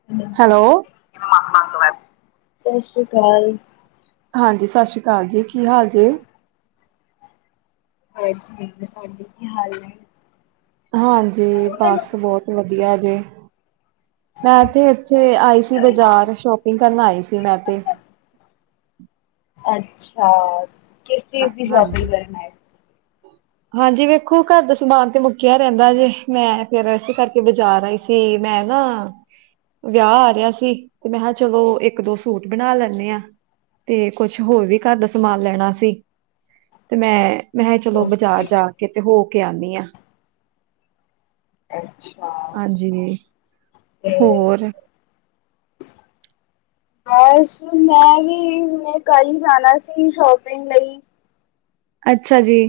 ਹੂੰ। ਹੈਲੋ! ਸਤ ਸ੍ਰੀ ਅਕਾਲ। ਹਾਂਜੀ, ਸਤਿ ਸ਼੍ਰੀ ਅਕਾਲ ਜੀ, ਕੀ ਹਾਲ ਜੇ? ਹਾਂਜੀ, ਤੁਸਾਂ ਦੇ ਕੀ ਹਾਲ ਨੇਂ? ਹਾਂਜੀ, ਬਸ ਬਹਤ ਵਧੀਆ ਜੇ। ਮੈਂ ਤੇ ਏਥੇ ਆਈ ਸੀ ਬਾਜ਼ਾਰ, ਸ਼ੋਪਿੰਗ ਕਰਨ ਆਈ ਸੀ ਮੈਂ ਤੇ। ਅੱਛਾ! ਕਿਸ ਅ ਚੀਜ਼ ਦੀ ਸ਼ੋਪਿੰਗ ਹਾਂਜੀ ਕਰਨਾ ਆਏ ਸੀ? ਤੁਸੀਂ? ਹਾਂਜੀ, ਵੇਖੋ ਘਰ ਦਾ ਸਮਾਨ ਤੇ ਮੁੱਕਿਆ ਰਹਿੰਦਾ ਜੇ, ਮੈਂ ਫੇਰ ਏਸ ਕਰਕੇ ਬਾਜ਼ਾਰ ਆਈ ਸੀ। ਸੀ ਮੈਂ ਨਾ ਵਿਆਹ ਆ ਰਿਹਾ ਸੀ ਤੇ, ਮੈਂ ਹਾ ਚਲੋ ਇਕ -ਦੋ ਸੂਟ ਬਨਾ ਲੈਂਨੇ ਆ। ਤੇ ਕੁਛ ਹੋਰ ਵੀ ਘਰ ਦਾ ਸਮਾਨ ਲੈਨਾ ਸੀ ਤੇ ਮੈਂ ਮੈਂ ਹਾ ਚਲੋ ਬਾਜ਼ਾਰ ਓਕੇ, ਜਾ ਕੇ ਤੇ ਹੋ ਕੇ ਆਨੀ ਆ। ਅੱਛਾ! ਹਾਂਜੀ ਤੇ ਹੋਰ [inaudible] ਬਸ ਮੈਂ ਵੀ ਕਲ ਜਾਨਾ ਸੀ, ਸ਼ੋਪਿੰਗ ਲਈ। ਅੱਛਾ ਜੀ।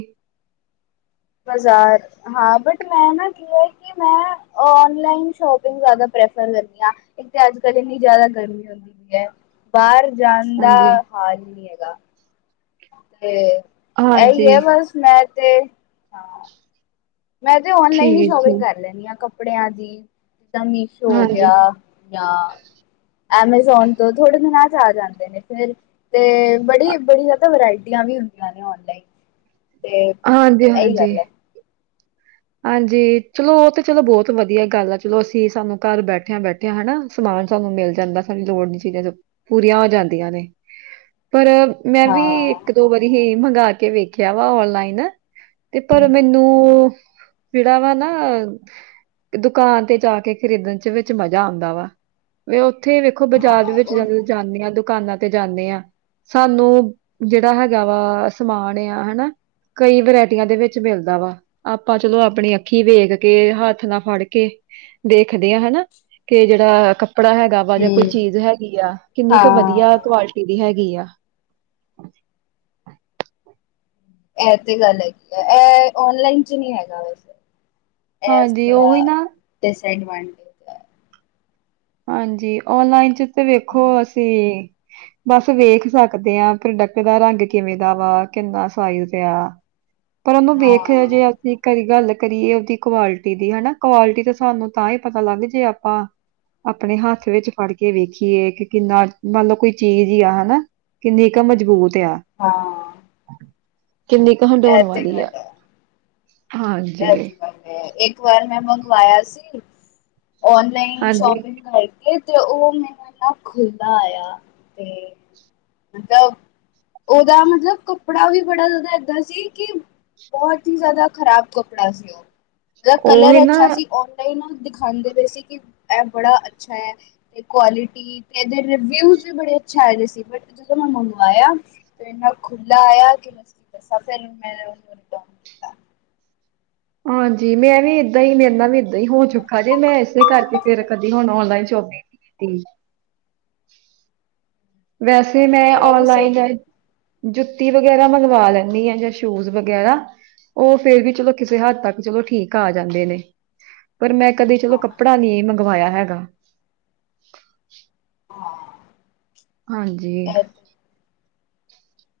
ਬਾਜ਼ਾਰ। ਹਾਂ, ਬਟ ਮੈਂ ਨਾ ਕਿਹਾ ਆ ਕਿ ਮੈਂ ਓਨਲਾਈਨ ਸੋ਼ਪਿੰਗ ਜਾਦਾ ਪ੍ਰੈਫਰ ਕਰਦੀ ਆ। ਇੱਕ ਤਾਂ ਅੱਜ- ਕੱਲ ਇੰਨੀ ਜ਼ਿਆਦਾ ਗਰਮੀ ਹੁੰਦੀ ਪਈ ਐ, ਬਾਹਰ ਜਾਣ ਦਾ ਹਾਂਜੀ ਹਾਲ ਹੀ ਨਹੀਂ ਹੈਗਾ। ਤੇ ਏਹੀ ਹੈ ਹਾਂਜੀ ਬਸ ਮੈਂ ਤੇ ਹਾਂ ਮੈਂ ਤੇ ਔਨਲਾਈਨ ਠੀਕ ਹੀ ਹੈ ਸ਼ੋਪਿੰਗ ਜੀ, ਕਰ ਲੈਨੀ ਆ ਕੱਪੜਿਆਂ ਦੀ, ਜਿੱਦਾਂ ਮੀਸ਼ੋ ਹੋ ਹਾਂਜੀ, ਗਿਆ। ਯਾ ਐਮਾਜ਼ੋਨ ਤੋਂ ਥੋੜੇ ਦਿਨਾਂ ਆ ਚ ਆ ਜਾਂਦੇ ਨੇ ਫੇਰ ਤੇ ਅ ਬੜੀ-ਬੜੀ ਜਾਦਾ ਵਰਾਇਟੀਆਂ ਵੀ ਹੁੰਦੀਆਂ ਨੇ ਅੋੰੰਨਲਾਈਨ। ਤੇ, ਹਾਂਜੀ-ਹਾਂਜੀ, ਏਈ ਹਾਂਜੀ ਗੱਲ ਐ। ਹਾਂਜੀ, ਚਲੋ ਉਤੇ ਚਲੋ ਬੋਤ ਵਧੀਆ ਗੱਲ ਆ ਚਲੋ ਅਸੀਂ ਸਾਨੂੰ ਘਰ ਬੈਠਿਆਂ ਬੈਠੇ ਤੇ ਹਨਾਂ ਸਮਾਨ ਸਾਨੂੰ ਮਿਲ ਜਾਂਦਾ ਸਾਨੂੰ ਲੋੜ ਦੀ ਚੀਜ਼ਾ ਚੂ ਪੂਰੀਆਂ ਹੋ ਜਾਂਦੀਆਂ ਨੇ। ਪਰ ਮੈਂ ਵੀ ਹਾਂ ਇੱਕ, ਦੋ ਵਾਰੀ ਹੀ ਮੰਗਾ ਕੇ ਵੇਖਿਆ ਵਾ ਅੋੰੰਨਲਾਈਨ। ਤੇ ਪਰ ਮੈਨੂੰ ਜੇੜਾ ਵਾ ਨਾ ਦੁਕਾਨ ਤੇ ਜਾਕੇ ਖਰੀਦਨ ਵਿੱਚ ਮਜਾ ਆਂਦਾ ਵਾ। ਵੀ ਉੱਥੇ ਵੇਖੋ ਬਾਜ਼ਾਰ ਹਾਂ ਵਿੱਚ ਉਹ ਜਾਨੇ ਆ, ਦੁਕਾਨਾਂ ਤੇ ਜਾਨੇ ਆ। ਸਾਨੂੰ ਜੇਹੜਾ ਹੈਗਾ ਵਾ ਸਮਾਨ ਆ ਹਨਾ ਕਈ ਵਰਾਇਟੀਆਂ ਦੇ ਵਿੱਚ ਮਿਲਦਾ ਵਾ। ਆਪਾਂ ਚਲੋ ਆਪਨੀ ਅੱਖੀਂ ਵੇਖਕੇ ਹੱਥ ਨਾ ਫਾੜਕੇ ਦੇਖਦੇ ਆ ਹਨਾਂ, ਕੇ ਜੇੜਾ ਕੱਪੜਾ ਹੈਗਾ ਵਾ ਜਾਂ ਕੋਈ ਹਮ ਚੀਜ਼ ਹੈਗੀ ਆ ਕਿੰਨੀ ਕ ਹਾਂ ਵਧੀਆ ਕੁਆਲਿਟੀ ਦੀ ਹੈਗੀ ਆ। ਐ ਤੇ ਗੱਲ ਹੈਗੀ ਆ, ਐ ਔਨਲਾਈਨ ਚ ਨੀ ਹੈਗਾ ਵੈਸੇ। ਏਹ ਹਾਂਜੀ ਉਹੀ ਥੋੜ੍ਹਾ ਨਾ ਡਿਸਐਡ [unintelligible] ਹਾਂਜੀ, ਅੋੰੰਨਲਾਈਨ ਚ ਤੇ ਵੇਖੋ ਅਸੀਂ ਬਸ ਵੇਖ ਸਕਦੇ ਆ ਪ੍ਰੋਡਕਟ ਦਾ ਰੰਗ ਕਿਵੇਂ ਦਾ ਵਾ ਕਿੰਨਾ ਸਾਈਜ਼ ਆ। ਪਰ ਉਹਨੂੰ ਵੇਖੋ ਹਾਂ ਜੇ ਅਸੀਂ ਕਈ ਗੱਲ ਕਰੀਏ ਉਹਦੀ ਕੁਆਲਿਟੀ ਦੀ ਹਨਾ, ਕੁਆਲਿਟੀ ਤਾਂ ਸਾਨੂੰ ਤਾਂ ਹੀ ਪਤਾ ਲੱਗ ਜੇ ਆਪਾਂ ਅਪਨੇ ਹੱਥ ਵਿੱਚ ਫੜ ਕੇ ਵੇਖੀਏ ਕਿ ਕਿੰਨਾ ਮਨਲੋ ਕੋਈ ਚੀਜ਼ ਹੀ ਆ ਹਨਾਂ। ਕਿੰਨੀ ਕਾ ਮਜ਼ਬੂਤ ਆ। ਹਾਂ। ਕਿੰਨੀ ਕ ਹੰਡਉਨ ਇਹ ਤੇ ਵਾਲੀ ਗੱਲ ਆ, ਹੈ, ਇਹ ਹਾਂਜੀ। ਤੇ ਇੱਕ ਵਾਰ ਮੈਂ ਮਗਵਾਇਆ ਸੀ, ਔਨਲਾਈਨ ਹਾਂਜੀ ਸ਼ੋਪਿੰਗ ਕ ਤੇ ਉਹ ਮੈਨੂੰ ਇਨਾ ਖੁੱਲਾ ਆਯਾ ਤੇ [unintelligible] ਉਹਦਾ ਮਤਲਬ ਕੱਪੜਾ ਵੀ ਬੜਾ ਜਾਦਾ ਏਦਾਂ ਸੀ, ਕਿ ਬੋਹਤ ਹੀ ਜਾਦਾ ਖ਼ਰਾਬ ਕੱਪੜਾ ਸੀ ਓ, ਓਦਾ ਉਹੀ ਕਲਰ ਨਾ ਅੱਛਾ ਸੀ ਔ ਤਾਂਈ ਨਾ ਦਿਖਾਦੇ ਪਏ ਸੀ, ਕਿ ਏ ਬੜਾ ਅੱਛਾ ਐ। ਤੇ ਕੁਆਲਿਟੀ ਤੇ ਏਦੇ ਰਿਵਿਊਜ ਵੀ ਬੜੇ ਆਛੇ ਆਏ ਦੇ ਸੀ, ਬੱਟ ਜਦੋਂ ਮੈਂ ਮੰਗਵਾਇਆ ਤੇ ਇੰਨਾ ਖੁੱਲਾ ਆਇਆ, ਕਿ [unintelligible] ਹਾਂਜੀ, ਮੈਂ ਵੀ ਏਦਾਂ ਹੀ ਮੇਰੇ ਨਾਲ ਵੀ ਏਦਾਂ ਹੀ ਹੋ ਚੁੱਕਾ ਜੇ, ਮੈਂ ਏਸੇ ਕਰਕੇ ਫੇਰ ਕਦੀ ਹੁਨ ਔਨਲਾਈਨ ਸ਼ੋਪਿੰਗ ਤੀ। ਵੈਸੇ ਮੈਂ ਇਹ ਵੀ ਸਹੀ ਔਨਲਾਈਨ ਜੁੱਤੀ ਵਗੈਰਾ ਮੰਗਵਾ ਲੈਨੀ ਆ ਯਾ ਸ਼ੂਜ ਵਗੈਰਾ। ਓ ਫੇਰ ਵੀ ਚਲੋ ਕਿਸੇ ਹੱਦ ਤੱਕ ਚਲੋ ਠੀਕ ਆ ਜਾਂਦੇ ਨੇ। ਪਰ ਮੈਂ ਕਦੇ ਚਲੋ ਹਾਂ ਕੱਪੜਾ ਨੀ ਮੰਗਵਾਇਆ ਹੈਗਾ। ਹਾਂ। ਹਾਂਜੀ।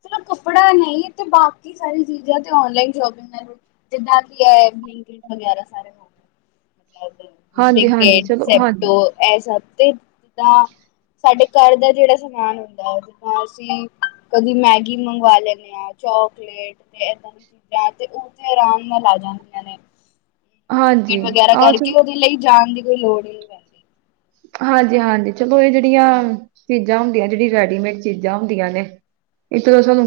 ਚਲੋ ਕੱਪੜਾ ਨੀ ਤੇ ਬਾਕੀ ਸਾਰੀ ਚੀਜ਼ਾਂ ਤੇ ਔਨਲਾਈਨ ਸ਼ੋਪਿੰਗ ਨਾਲ ਜਿੰਨਾ ਵੀ ਐ ਬਲਿੰਗ ਇਸ ਵਗੈਰਾ ਸਾਰੇ ਹੋਗੇ [unintelligible] ਹਾਂਜੀ ਬਲਿੰਗ ਹਾਂਜੀ ਇਤ, ਚਲੋ ਹਾਂਜੀ ਸੈਪਟੋ ਐ ਸਭ ਤੇ ਜਿੱਦਾਂ ਸਾਡੇ ਘਰ ਦਾ ਜੇੜਾ ਸਮਾਨ ਹੁੰਦਾ ਜਿੱਦਾਂ ਅਸੀਂ ਕਦੀ ਮੈਗੀ ਮੰਗਵਾ ਲੈਨੇ ਆ ਚੋਕਲੇਟ ਤੇ ਏਦਾ ਦੀ ਚੀਜਾਂ ਤੇ ਉਹ ਤੇ ਆਰਾਮ ਨਾਲ ਆ ਜਾਂਦੀਆਂ ਨੇ। ਹਾਂਜੀ ਮਿਟਿਗ ਵਗੈਰਾ ਆਹ ਕਰਕੇ ਚਲ ਉਹਦੇ ਲਈ ਜਾਣ ਦੀ ਕੋਈ ਲੋੜ ਹੀ ਨੀ ਪੈਂਦੀ। ਹਾਂਜੀ-ਹਾਂਜੀ, ਚਲੋ ਇਹ ਜਿਹੜੀਆਂ ਚੀਜ਼ਾਂ ਹੁੰਦੀਆਂ ਜਿਹੜੀ ਰੈਡੀਮੇਡ ਚੀਜ਼ਾਂ ਹੁੰਦੀਆਂ ਨੇ ਇਸ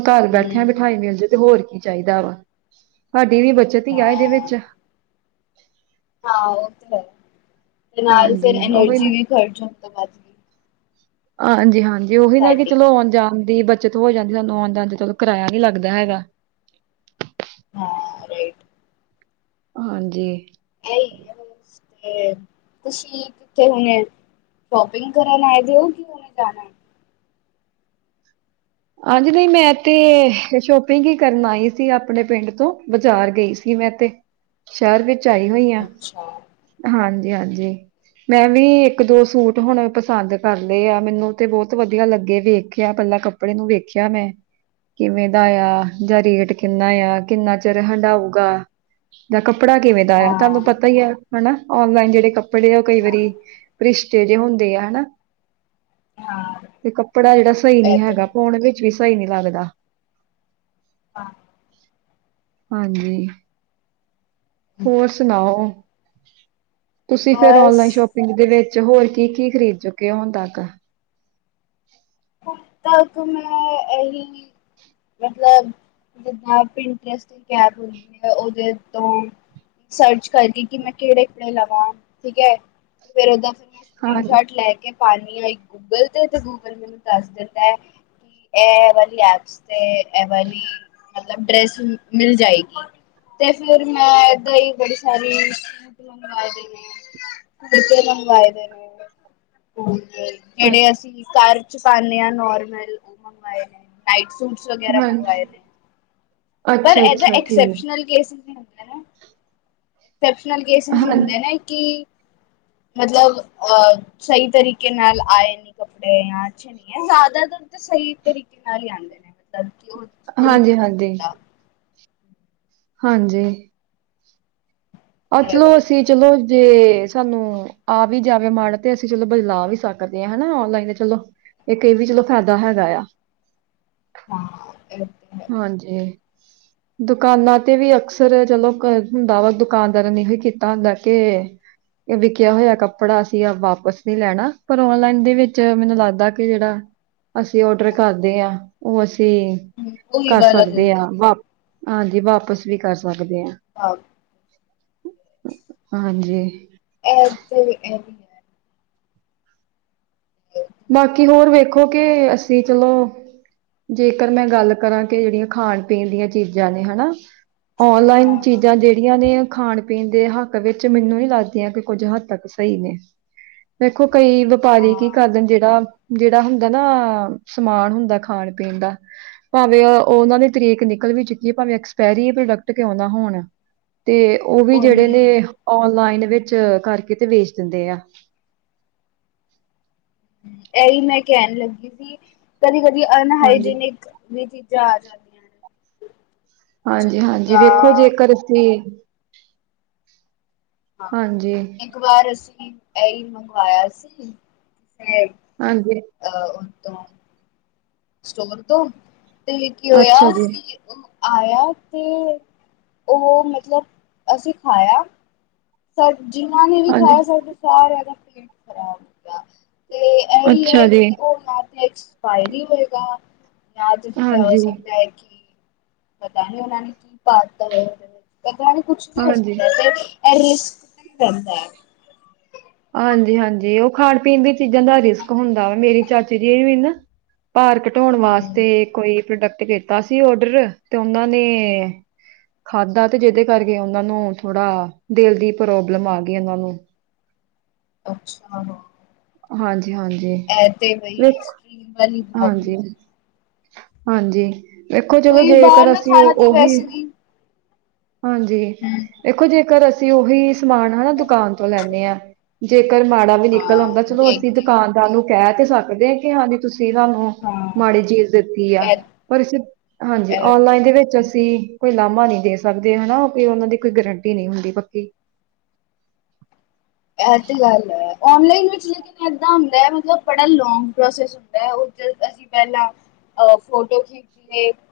ਘਰ ਹਮ ਬੈਠਿਆਂ-ਬਿਠਾਏ ਮਿਲ ਜਾਏ ਤੇ ਹੋਰ ਕੀ ਚਾਹੀਦਾ ਵਾ, ਸਾਡੀ ਵੀ ਬੱਚਤ ਹੀ ਆ ਇਹਦੇ ਹਾਂ ਵਿੱਚ। ਹਾਂ, ਉਹ ਤੇ ਹੈ ਤੇ ਨਾਲ ਫਿਰ ਹਾਂਜੀ ਐਨਰਜੀ ਵੀ ਖਰਚ ਹੋ ਤੋਂ ਬਾਦ ਹਾਂਜੀ-ਹਾਂਜੀ, ਉਹੀ ਨਾ ਕਿ ਸਾਡੀ ਚਲੋ ਆਉਣ-ਜਾਣ ਦੀ ਬੱਚਤ ਹੋ ਜਾਂਦੀ ਸਾਨੂੰ ਆਉਂ-ਜਉਨ ਦਾ ਕਿਰਾਆ ਨੀ ਲੱਗਦਾ ਹੈਗਾ। ਹਾਂ, ਰਾਈਟ। ਹਾਂਜੀ। ਇਹੀ ਹੈ ਬਸ ਤੇ ਤੁਸੀ ਕਿੱਥੇ ਹੋਣੇ ਆ? ਸ਼ੌਪਿੰਗ ਕਰਨ ਆਏ ਦੇਉ ਕਿ ਉਨੇ ਜਾਣਾ। ਹਾਂਜੀ, ਨਹੀਂ ਮੈਂ ਤੇ ਸ਼ੋਪਿੰਗ ਹੀ ਕਰਨ ਆਈ ਸੀ ਆਪਣੇ ਪਿੰਡ ਤੋਂ ਬਾਜ਼ਾਰ ਗਈ ਸੀ। ਕਿ ਮੈਂ ਤੇ ਸ਼ਹਿਰ ਵਿੱਚ ਆਈ ਹੋਈ ਹਾਂ, ਅੱਛਾ ਹਾਂਜੀ-ਹਾਂਜੀ। ਮੈਂ ਵੀ ਇੱਕ-ਦੋ ਸੂਟ ਹੁਣ ਪਸੰਦ ਕਰ ਲਏ ਆ ਮੈਨੂੰ ਤੇ ਬਹੁਤ ਵਧੀਆ ਲੱਗੇ ਵੇਖਿਆ ਪਹਿਲਾਂ ਕੱਪੜ ਕੱਪੜੇ ਨੂੰ ਵੇਖਿਆ ਮੈਂ ਕਿਵੇਂ ਦਾ ਆ ਜਾਂ ਰੇਟ ਕਿੰਨਾ ਆ ਕਿੰਨਾ ਚਿਰ ਹੰਢਾਊਗਾ। ਉਦਾ ਕੱਪੜਾ ਕਿਵੇਂ ਦਾ ਆਯਾ, ਤੁਹਾਨੂੰ ਹਾਂ ਪਤਾ ਹੀ ਹੈ ਹਨਾ ਔਨਲਾਈਨ ਜਿਹੜੇ ਕੱਪ ਕੱਪੜੇ ਉਹ ਕਈ ਹਾਂ ਵਾਰੀ ਪਲਿਸ਼ਰ ਜਿਹੇ ਹੁੰਦੇ ਆ ਹਨਾ। ਹਾਂ ਤੇ ਕੱਪੜਾ ਜਿਹੜਾ ਸਹੀ ਨਹੀਂ ਇਹ ਤੇ ਹੈਗਾ ਗੱਲ ਪਾਉਣ ਵਿੱਚ ਵੀ ਸਹੀ ਨਹੀਂੀ ਲੱਗਦਾ। ਆ। ਹਾਂਜੀ, ਹੋਰ ਸੁਣਾਓ। ਤੁਸੀਂ ਫਿਰ ਬਸ ਔਨਲਾਈਨ ਸ਼ੋਪਿੰਗ ਦੇ ਵਿੱਚ ਹੋਰ ਕੀ-ਕੀ ਖਰੀਦ ਚੁੱਕੇ ਹੋ ਹੁਣ ਤੱਕ ਹੁਣ ਤੱਕ ਮੈਂ ਇਹੀ ਮਤਲਬ ਜਿੱਦਾਂ ਪਿੰਟਰਸ ਐਪ ਹੁੰਦੀ ਹੈ ਉਹਦੇ ਤੋਂ ਸਰਚ ਕਰਕੇ ਕਿ ਮੈਂ ਕਿਹੜੇ ਕਪੜੇ ਲਵਾਂ ਠੀਕ ਹੈ ਤੇ ਫੇਿਰ ਓਦਾਂ ਫਿਰ ਸਕ੍ਰਰੀਨ ਹਾਂਜੀ, ਸ਼ਾਟ ਲੈ ਕੇ ਪਾਨੀ ਆ, ਇਕ ਗੂਗਲ ਤੇ ਤੇ ਗੂਗਲ ਮੈਨੂੰ ਦੱਸ ਦਿੱਤਾ ਹੈ। ਏ ਵਾਲ ਐਸ ਤੇ ਏ ਵਾਲੀ ਮਤਲਬ ਡ੍ਰੈਸ ਮਿਲ ਜਾਏਗੀ। ਤੇ ਫਿਰ ਮੈਂ ਏਦਾਂ ਹੀ ਬੜੀ ਸਾਰੀ ਬੋਤਲਾ ਮੰਗਵਾਏ ਦੀ ਮੈ। ਕੁਰਤੇ ਮਗਵਾਏ ਦੇ ਨੇ। ਅੱ ਜਿਹੜੇ ਅਸੀਂ ਘਰ ਚ ਪਾਦੇ ਹ ਨੋਰਮਲ ਉਹ ਮੰਗਵਾਏ ਨੇ। [unintelligible] ਵਗੈਰਾ ਹਾਂਜੀ, ਮੰਗਵਾਏ ਨੇ। ਪਰ ਇਹਦਾ ਅੱਛਾ-ਅੱਛਾ ਠੀਕ, ਐਕਸੈਪਸ਼ਨਲ ਕੇਸ ਨੀ ਐਸੈਪਸ਼ਨਲ ਕੇਸਿਸ ਹਾਂ, ਹੀ ਹੁੰਦੇ ਹਾਂਜੀ। ਨੇ ਕਿ ਮਤਲਬ ਅਹ ਸਹੀ ਤਰੀਕੇ ਨਾਲ ਆਏ ਨੇ ਕੱਪੜੇ ਜਾਂ ਜ਼ਿਆਦਾਤਰ ਤੇ ਸਹੀ ਤਰੀਕੇ ਨਾਲ ਹੀ ਆਉਂਦੇ ਨੇ ਮਤਲਬ ਕਿ ਉਹ ਕੋਈ ਉਹ ਨ ਹਾਂਜੀ-ਹਾਂਜੀ, ਹੁੰਦਾ। ਹਾਂਜੀ। ਆਹ ਇਹ ਚਲੋ ਗੱਲ ਅਸੀਂ ਚਲੋ, ਜੇ ਸਾਨੂੰ ਆ ਵੀ ਜਾਵੇ ਮਾੜਾ ਤੇ ਅਸੀਂ ਚਲੋ ਲਾ ਸਕਦੇ ਹਾਂ ਹਨਾ ਔਨਲਾਈਨ ਤੇ ਚਲੋ ਇਹ ਕਈ ਵੀ ਚਲੋ ਫਾਇਦਾ ਹੈਗਾ ਆ। ਹਾਂ। ਹੈ ਹਾਂਜੀ, ਦੁਕਾਨਾਂ ਤੇ ਵੀ ਅਕਸਰ ਚਲੋ ਹੁੰਦਾ ਵਾ ਦੁ ਦੁਕਾਨਦਾਰ ਨੇ ਇਹੋ ਕੀਤਾ ਹੁੰਦਾ ਕੇ ਇਹ ਵਿਕਿਆ ਹੋਇਆ ਕੱਪੜਾ ਅਸੀ ਵਾਪਸ ਨੀ ਲੈਣਾ ਪਰ ਔਨਲਾਈਨ ਦੇ ਵਿੱਚ ਮੈਨੂੰ ਲੱਗਦਾ ਕਿ ਜਿਹੜਾ ਅਸੀਂ ਔਡਰ ਕਰਦੇ ਹਾਂ ਉਹ ਅਸੀਂ ਹੂੰ ਉਹੀ ਕਰ ਵਾਲਾ ਸਕਦੇ ਦਿਨ ਆ ਵਾਪ ਹਾਂਜੀ, ਵਾਪਸ ਵੀ ਕਰ ਸਕਦੇ ਆ। ਹਾਂ- ਹਾਂਜੀ- ਐਦ ਐ- ਬਾਕੀ ਹੋਰ ਵੇਖੋ ਕਿ ਅਸੀਂ ਚਲੋ- ਜੇਕਰ ਮੈਂ ਗੱਲ ਕਰਾਂ ਕਿ ਜਿਹੜੀਆਂ ਖਾਣ ਪੀਣ ਦੀਆਂ ਚੀਜ਼ਾਂ ਨੇ ਹੈਨਾ- ਔਨਲਾਈਨ ਹਾਂ ਚੀਜ਼ਾਂ ਜਿਹੜੀਆਂ ਨੇ, ਖਾਣ- ਪੀਣ ਦੇ ਹੱਕ ਵਿੱਚ ਮੈਨੂੰ ਨੀ ਲੱਗਦੀਆਂ, ਕਿ ਕੁੱਝ ਹੱਦ ਤੱਕ ਸਹੀ ਨੇ, ਦੇੇਖੋ ਕਈ- ਵਆਪਾਰੀ ਕੀ ਹਾਂ ਕਰਦੇ ਜਿਹੜਾ ਜਿਹੜਾ ਹੁੰਦਾ ਨਾ ਸਮਾਨ ਹੁੰਦਾ ਖਾਣ ਪੀਣ ਦਾ- ਭਾਵੇਂ ਉਹਨਾਂ ਦੀ ਤਰੀਕ ਨਿਕਲ ਵੀ ਚੁੱਕੀ ਹੈ, ਭਾਵੇਂ ਐਕਸਪਾਇਰੀ ਪ੍ਰੋਡਕਟ ਕਿਉਂ ਨਾ ਹੋਣ- ਤੇ ਉਹ ਵੀ ਜਿਹੜੇ ਉਹੀ ਨੇ ਔਨਲਾਈਨ ਵਿੱਚ ਕਰਕੇ ਤੇ ਵੇਚ ਦਿੰਦੇ ਆ- ਇਹੀ ਮੈਂ ਕਹਿਣ ਲੱਗੀ ਸੀ, ਕਦੀ ਕਦੀ ਹਾਂਜੀ ਅਨਹਾਈਜੀਨਿਕ ਵੀ ਚੀਜ਼ਾਂ ਆ ਜਾਦੀ- ਹਾਂਜੀ ਹਾਂਜੀ ਵੇਖੋ ਜਿੱਦਾਂ ਜੇਕਰ ਉਸਨੇ ਹਾਂ, ਹਾਂਜੀ ਇੱਕ ਵਾਰ ਅਸੀਂ ਇਹੀ ਮੰਗਵਾਇਆ ਸੀ, ਤੇ ਹਾਂਜੀ- ਅਹ ਉ ਤੋਂ- ਸਟੋਰ ਤੋਂ, ਤੇ ਕੀ ਹੋਇਆ ਅੱਛਾ ਜੀ ਕਿ- ਉਹ ਆਇਆ ਤੇ, ਉਹ ਮਤਲਬ ਅਸੀਂ ਖਾਇਆ- ਸਰ ਜਿਾਂਨਾਨੇ ਵੀ ਹਾਂਜੀ ਖਾਇਆ, ਸਾਰਿਆਂ ਦਾ ਪੇਟ ਖ਼ਰਾਬ ਹੋ ਗਿਆ ਤੇ- ਏਹੀ ਅੱਛਾ ਹੈ ਜੀ ਕਿ ਉਹ ਜਾ ਤੇ ਐਕਸਪਾਇਰੀ ਹੋਏਗਾ- ਜਾ ਤੇ ਫਿਰ ਏ ਹੋ ਹਾਂਜੀ ਸਕਦਾ ਹੈ ਕਿ, ਪਤਾ ਨਹੀਂ ਉਹਨਾਂ ਨੇ ਕੀ ਪਾ ਦਿੱਤਾ ਹੋਵੇ ਔਦੇ ਵਿਚ ਤੇ ਕਹਿਣ ਕੁਛ ਵੀ ਹੋ ਹਾਂਜੀ ਸਕਦਾ ਤੇ ਇਹ ਰਿਸ੍ਕ ਰਹਿੰਦਾ ਹੈ- ਹਾਂਜੀ ਹਾਂਜੀ ਉਹ ਖਾਣ ਪੀਣ ਦੀ ਚੀਜ਼ਾਂ ਦਾ ਰਿਸਕ ਹੁੰਦਾ ਵਾ, ਮੇਰੀ ਚਾਚੇ ਜੀ ਵੀ ਨਾ- ਭਾਰ ਘਟਾਉਣ ਹੂੰ ਵਾਸਤੇ ਕੋਈ ਪ੍ਰੋਡਕਟ ਕੀਤਾ ਸੀ ਔਡਰ, ਤੇ ਉਹਨਾਂ ਨੇ- ਖਾਧਾ ਤੇ ਜਿਹਦੇ ਕਰਕੇ ਉਹਨਾਂ ਨੂੰ ਥੋੜਾ, ਦਿਲ ਦੀ ਪ੍ਰੋਬਲਮ ਆ ਗਈ ਉਹਨਾਂ ਨੂੰ- ਅੱਛਾ- ਹਾਂਜੀ ਹਾਂਜੀ ਇਹ ਤੇ ਬਈ ਐਕਸਟ੍ਰੀਮ ਵਾਲੀ ਪ੍ਰੋਬਲਮ ਹਾਂਜੀ- ਹਾਂਜੀ ਵੇਖੋ ਚਲੋ ਕੋਈ ਬਾਹਰ ਜੇਕਰ ਦਾ ਅਸੀਂ ਖਾਣਾ ਉਹ ਤੇ ਉਹੀ- ਵੈਸੇ ਵੀ ਹਾਂਜੀ- ਦੇਖੋ ਜੇਕਰ ਅਸੀਂ ਉਹੀ ਸਮਾਨ ਹਨਾ ਦੁਕਾਨ ਤੋਂ ਲੈਂਦੇ ਹਾਂ, ਜੇਕਰ ਮਾੜਾ- ਵੀ ਨਿਕਲ ਹਾਂ ਆਉਂਦਾ, ਚਲੋ ਦੇਖ ਅਸੀਂ ਕੇ ਦੁਕਾਨਦਾਰ ਨੂੰ ਕਹਿ ਤੇ ਸਕਦੇ ਹਾਂ ਕਿ ਹਾਂਜੀ ਤੁਸੀਂ ਸਾਨੂੰ- ਉਹ ਹਾਂ ਮਾੜੀ ਚੀਜ਼ ਦਿੱਤੀ ਆ- ਇਹ ਰ ਇਸ ਹਾਂਜੀ, ਇਹ ਵੀ ਔਨਲਾਈਨ ਦੇ ਵਿੱਚ ਅਸੀਂ ਕੋਈ ਲਾਮਾ ਨਹੀਂ ਦੇ- ਸਕਦੇ ਹਨਾ, ਔ ਕਈ ਵਾਰ ਉਹਨਾਂ ਦੀ ਕੋਈ ਗਰੰਟੀ ਨਹੀਂ ਹੁੰਦੀ ਪੱਕੀ- ਇਹ ਤੇ ਗੱਲ ਹੈ, ਔਨਲਾਈਨ ਵਿੱਚ- ਏਦਾਂ ਹੁੰਦਾ ਹੈ ਮਤਲਬ ਬੜਾ ਲੋਂਂਗ ਪ੍ਰੋਸੈਸ ਹੁੰਦਾ ਹੈ, ਉ ਜ ਅਸੀਂ ਪਹਿਲਾਂ- ਫੋਟੋ ਖੀ-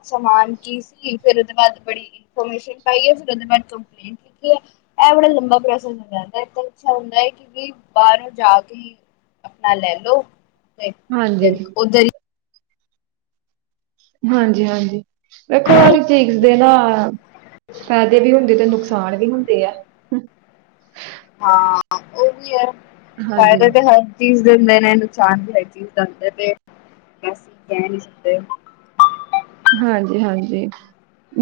ਸਮਾਨ ਕੀ ਸੀ ਫਿਰ ਉਹਦੇ ਬਾਅਦ ਬੜੀ ਇਨਫੋਰਮੇਸ਼ਨ ਪਾਈ ਐ, ਫਿਰ ਉਹਦੇ ਬਾਅਦ ਕੰਪਲੇਂ- ਕਿ ਕਿ ਹੈ ਇਹ ਬੜਾ ਲੰਬਾ ਪ੍ਰੋਸੈਸ ਹੁੰਦਾ, ਹੈ ਨਾ ਆਜ ਕੱਲ ਅੱਛਾ ਹੁੰਦਾ ਹੈ ਕਿਸਕ ਬਾਹਰੋਂ ਜਾ ਕੇ ਹੀ, ਆਪਣਾ ਲੈ ਲਓ- ਤੇ ਹਾਂਜੀ ਫਿਰ ਉੱਧਰ ਹੀ- ਹਾਂਜੀ ਹਾਂਜੀ, ਦੇਖੋ ਹਰ ਇੱਕ ਚੀਜ਼ ਦੇ ਨਾ- ਫਾਇਦੇ ਵੀ ਹੁੰਦੇ, ਤੇ ਨੁਕਸਾਨ ਵੀ ਹੁੰਦੇ ਆ- ਹਾਂ ਉਹ ਵੀ ਹੈ, ਹਾਂਜੀ ਫਾਇਦੇ ਤੇ ਹੈ- ਚੀਜ਼ ਦਿੰਦੇ ਨੇ ਨੁਕਸਾਨ ਵੀ ਹਰ ਚੀਜ਼ ਦਾ ਹੁੰਦੇ ਤੇ, ਅਸੀ ਕਹ ਨੀ ਸਕਦੇ। ਹਾਂਜੀ-ਹਾਂਜੀ।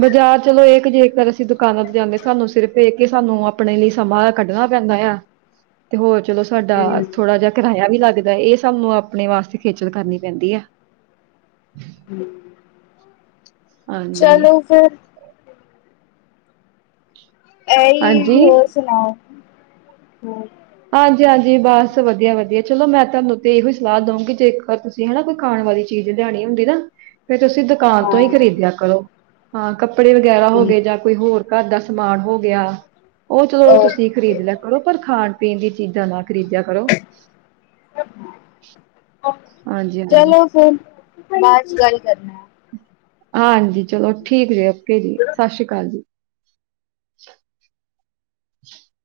ਬਜ਼ਾਰ ਚਲੋ ਏ ਕਿ ਜੇਕਰ ਅਸੀਂ ਦੁਕਾਨਾਂ ਤੇ ਜਾਂਨੇ ਆ, ਸਾਨੂੰ ਸਿਰਫ ਏ ਕੀ ਸਾਨੂੰ ਆਪਣੇ ਲਈ ਸਮਾਂ ਕੱਢਣਾ ਪੈਂਦਾ ਏ ਆ ਤੇ ਹੋਰ ਚਲੋ ਸਾਡਾ ਹਮ ਥੋੜਾ ਜਿਆ ਕਿਰਾਇਆ ਵੀ ਲੱਗਦਾ ਏ, ਏਹ ਸਾਨੂੰ ਆਪਣੇ ਵਾਸਤੇ ਖੇਚਲ ਕਰਨੀ ਪੈਂਦੀ ਐ। ਹੂੰ ਹਾਂਜੀ ਚਲੋ ਫਿਰ ਏਹ ਈ ਹਾਂਜੀ ਹੋਰ ਸੁਣਾਓ? ਹੋਰ ਹਾਂਜੀ-ਹਾਂਜੀ। ਬਸ ਵਦੀਆ-ਵਦੀਆ ਚਲੋ ਮੈਂ ਤੁਆਨੂੰ ਤੇ ਇਹੋ ਈ ਸਲਾਹ ਦਊਂਗੀ ਜੇਕਰ ਤੁਸੀਂ ਜੇ ਹਨਾ ਕੋਈ ਖਾਣ ਵਾਲੀ ਚੀਜ ਲਿਆਣੀ ਹੁੰਦੀ ਨਾ ਫੇਰ ਤੁਸੀਂ ਦੁਕਾਨ ਤੋਂ ਈ ਹਾਂ ਖਰੀਦਿਆ ਕਰੋ, ਹਾਂ ਕੱਪੜੇ ਵਗੈਰਾ ਹੋ ਠੀਕ ਗਏ ਜਾਂ ਕੋਈ ਹੋਰ ਘਰ ਦਾ ਸਮਾਨ ਹੋ ਗਿਆ, ਓ ਚਲੋ ਤੁਸੀਂ ਓਕੇ ਖ਼ਰੀਦ ਲਿਆ ਕਰੋ ਪਰ ਖਾਣ ਪੀਨ ਦੀ ਚੀਜ਼ਾਂ ਨਾ ਖਰੀਦਿਆ ਕਰੋ। ਹਾਂਜੀ [unintelligible] ਹਾਂਜੀ ਚਲੋ ਫਿਰ, ਬਾਦ ਚ ਗੱਲ ਕਰਨੇ ਆ। ਹਾਂਜੀ, ਚਲੋ ਠੀਕ ਜੇ, ਓਕੇ ਜੀ। ਸਸ਼੍ਰੀ ਕਾਲ ਜੀ। [inaudible]